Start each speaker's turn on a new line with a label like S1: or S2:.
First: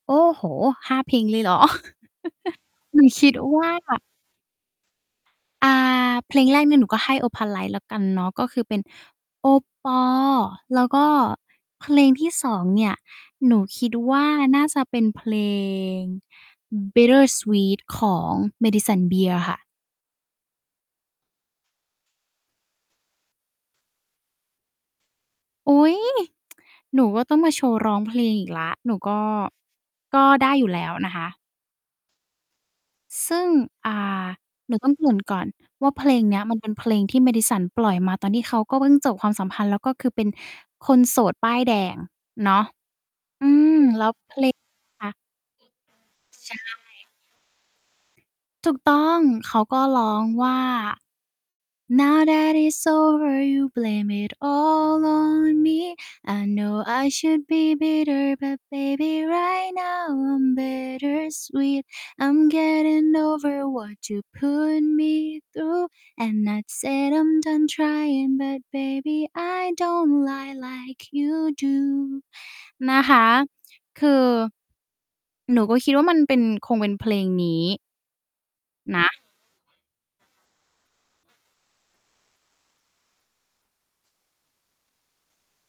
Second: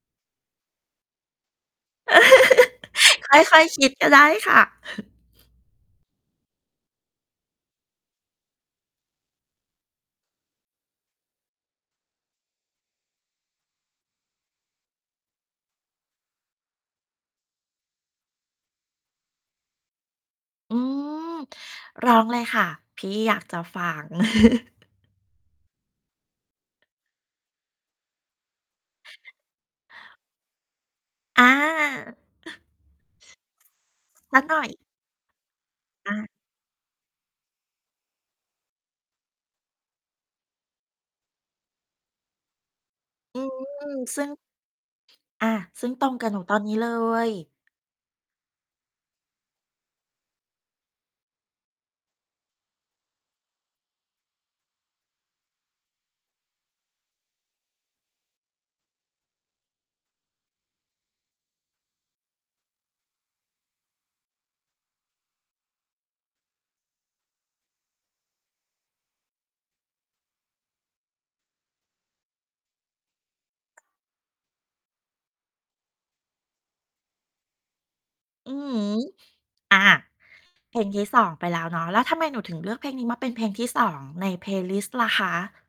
S1: โอ้โฮ 5 เพลงเลยเหรอ? หนูคิด
S2: ค่
S1: ว
S2: อย
S1: ่า
S2: ๆ คิดก็ได้ค่ะ
S1: อ่า เพลงแรกเนี่ยหนูก็ให้ Opalite แล้วกันเนาะ ก็คือเป็นโอปอ แล้วก็เพลงที่ 2 เนี่ย หนูคิดว่าน่าจะเป็นเพลง Bittersweet ของ Madison Beer ค่ะ
S2: อืม ร้องเลยค่ะ พี่อยากจะฟัง
S1: อุ๊ย หนูอะต้องมาโชว์ร้องเพลงอีกแล้ว หนูก็ ก็ได้อยู่แล้วนะคะ
S2: อา
S1: ซึ่ง อ่า
S2: สักหน่อ
S1: ห
S2: ย
S1: นูต้อง เกริ่น ก่อนว่า เพล
S2: อ
S1: ง
S2: า
S1: เนี้ยมันเป็นเพลงที่ Madison ปล่อยมาตอนที่เขาก็เพิ่งจบความสัมพันธ์ แล้วก็คือเป็นคนโสดป้ายแดงเนาะ
S2: อื
S1: อื
S2: ม
S1: ม แล้ว
S2: ซึ่
S1: เพ
S2: ง
S1: ลง คะ
S2: อา ซึ่งตรงกับหนู
S1: ใช
S2: ตอนนี
S1: ่
S2: ้เลย
S1: ถูกต้อง เขาก็ร้องว่า Now that it's over, you'll blame it all on me. I know I should be bitter, but baby right now I'm bittersweet. I'm getting over what you put me through. And I'd say I'm done crying, but baby I don't lie like you do. นะคะ คือ หนูก็คิดว่ามันเป็น คงเป็นเพลงนี้
S2: อือฮึ
S1: นะ
S2: อา เพลงที่ 2 ไปแล้วเนาะ แล้วทำไมหนูถึงเลือกเพลงนี้มาเป็นเพลงที่ 2 ใน Playlist ล่ะคะ?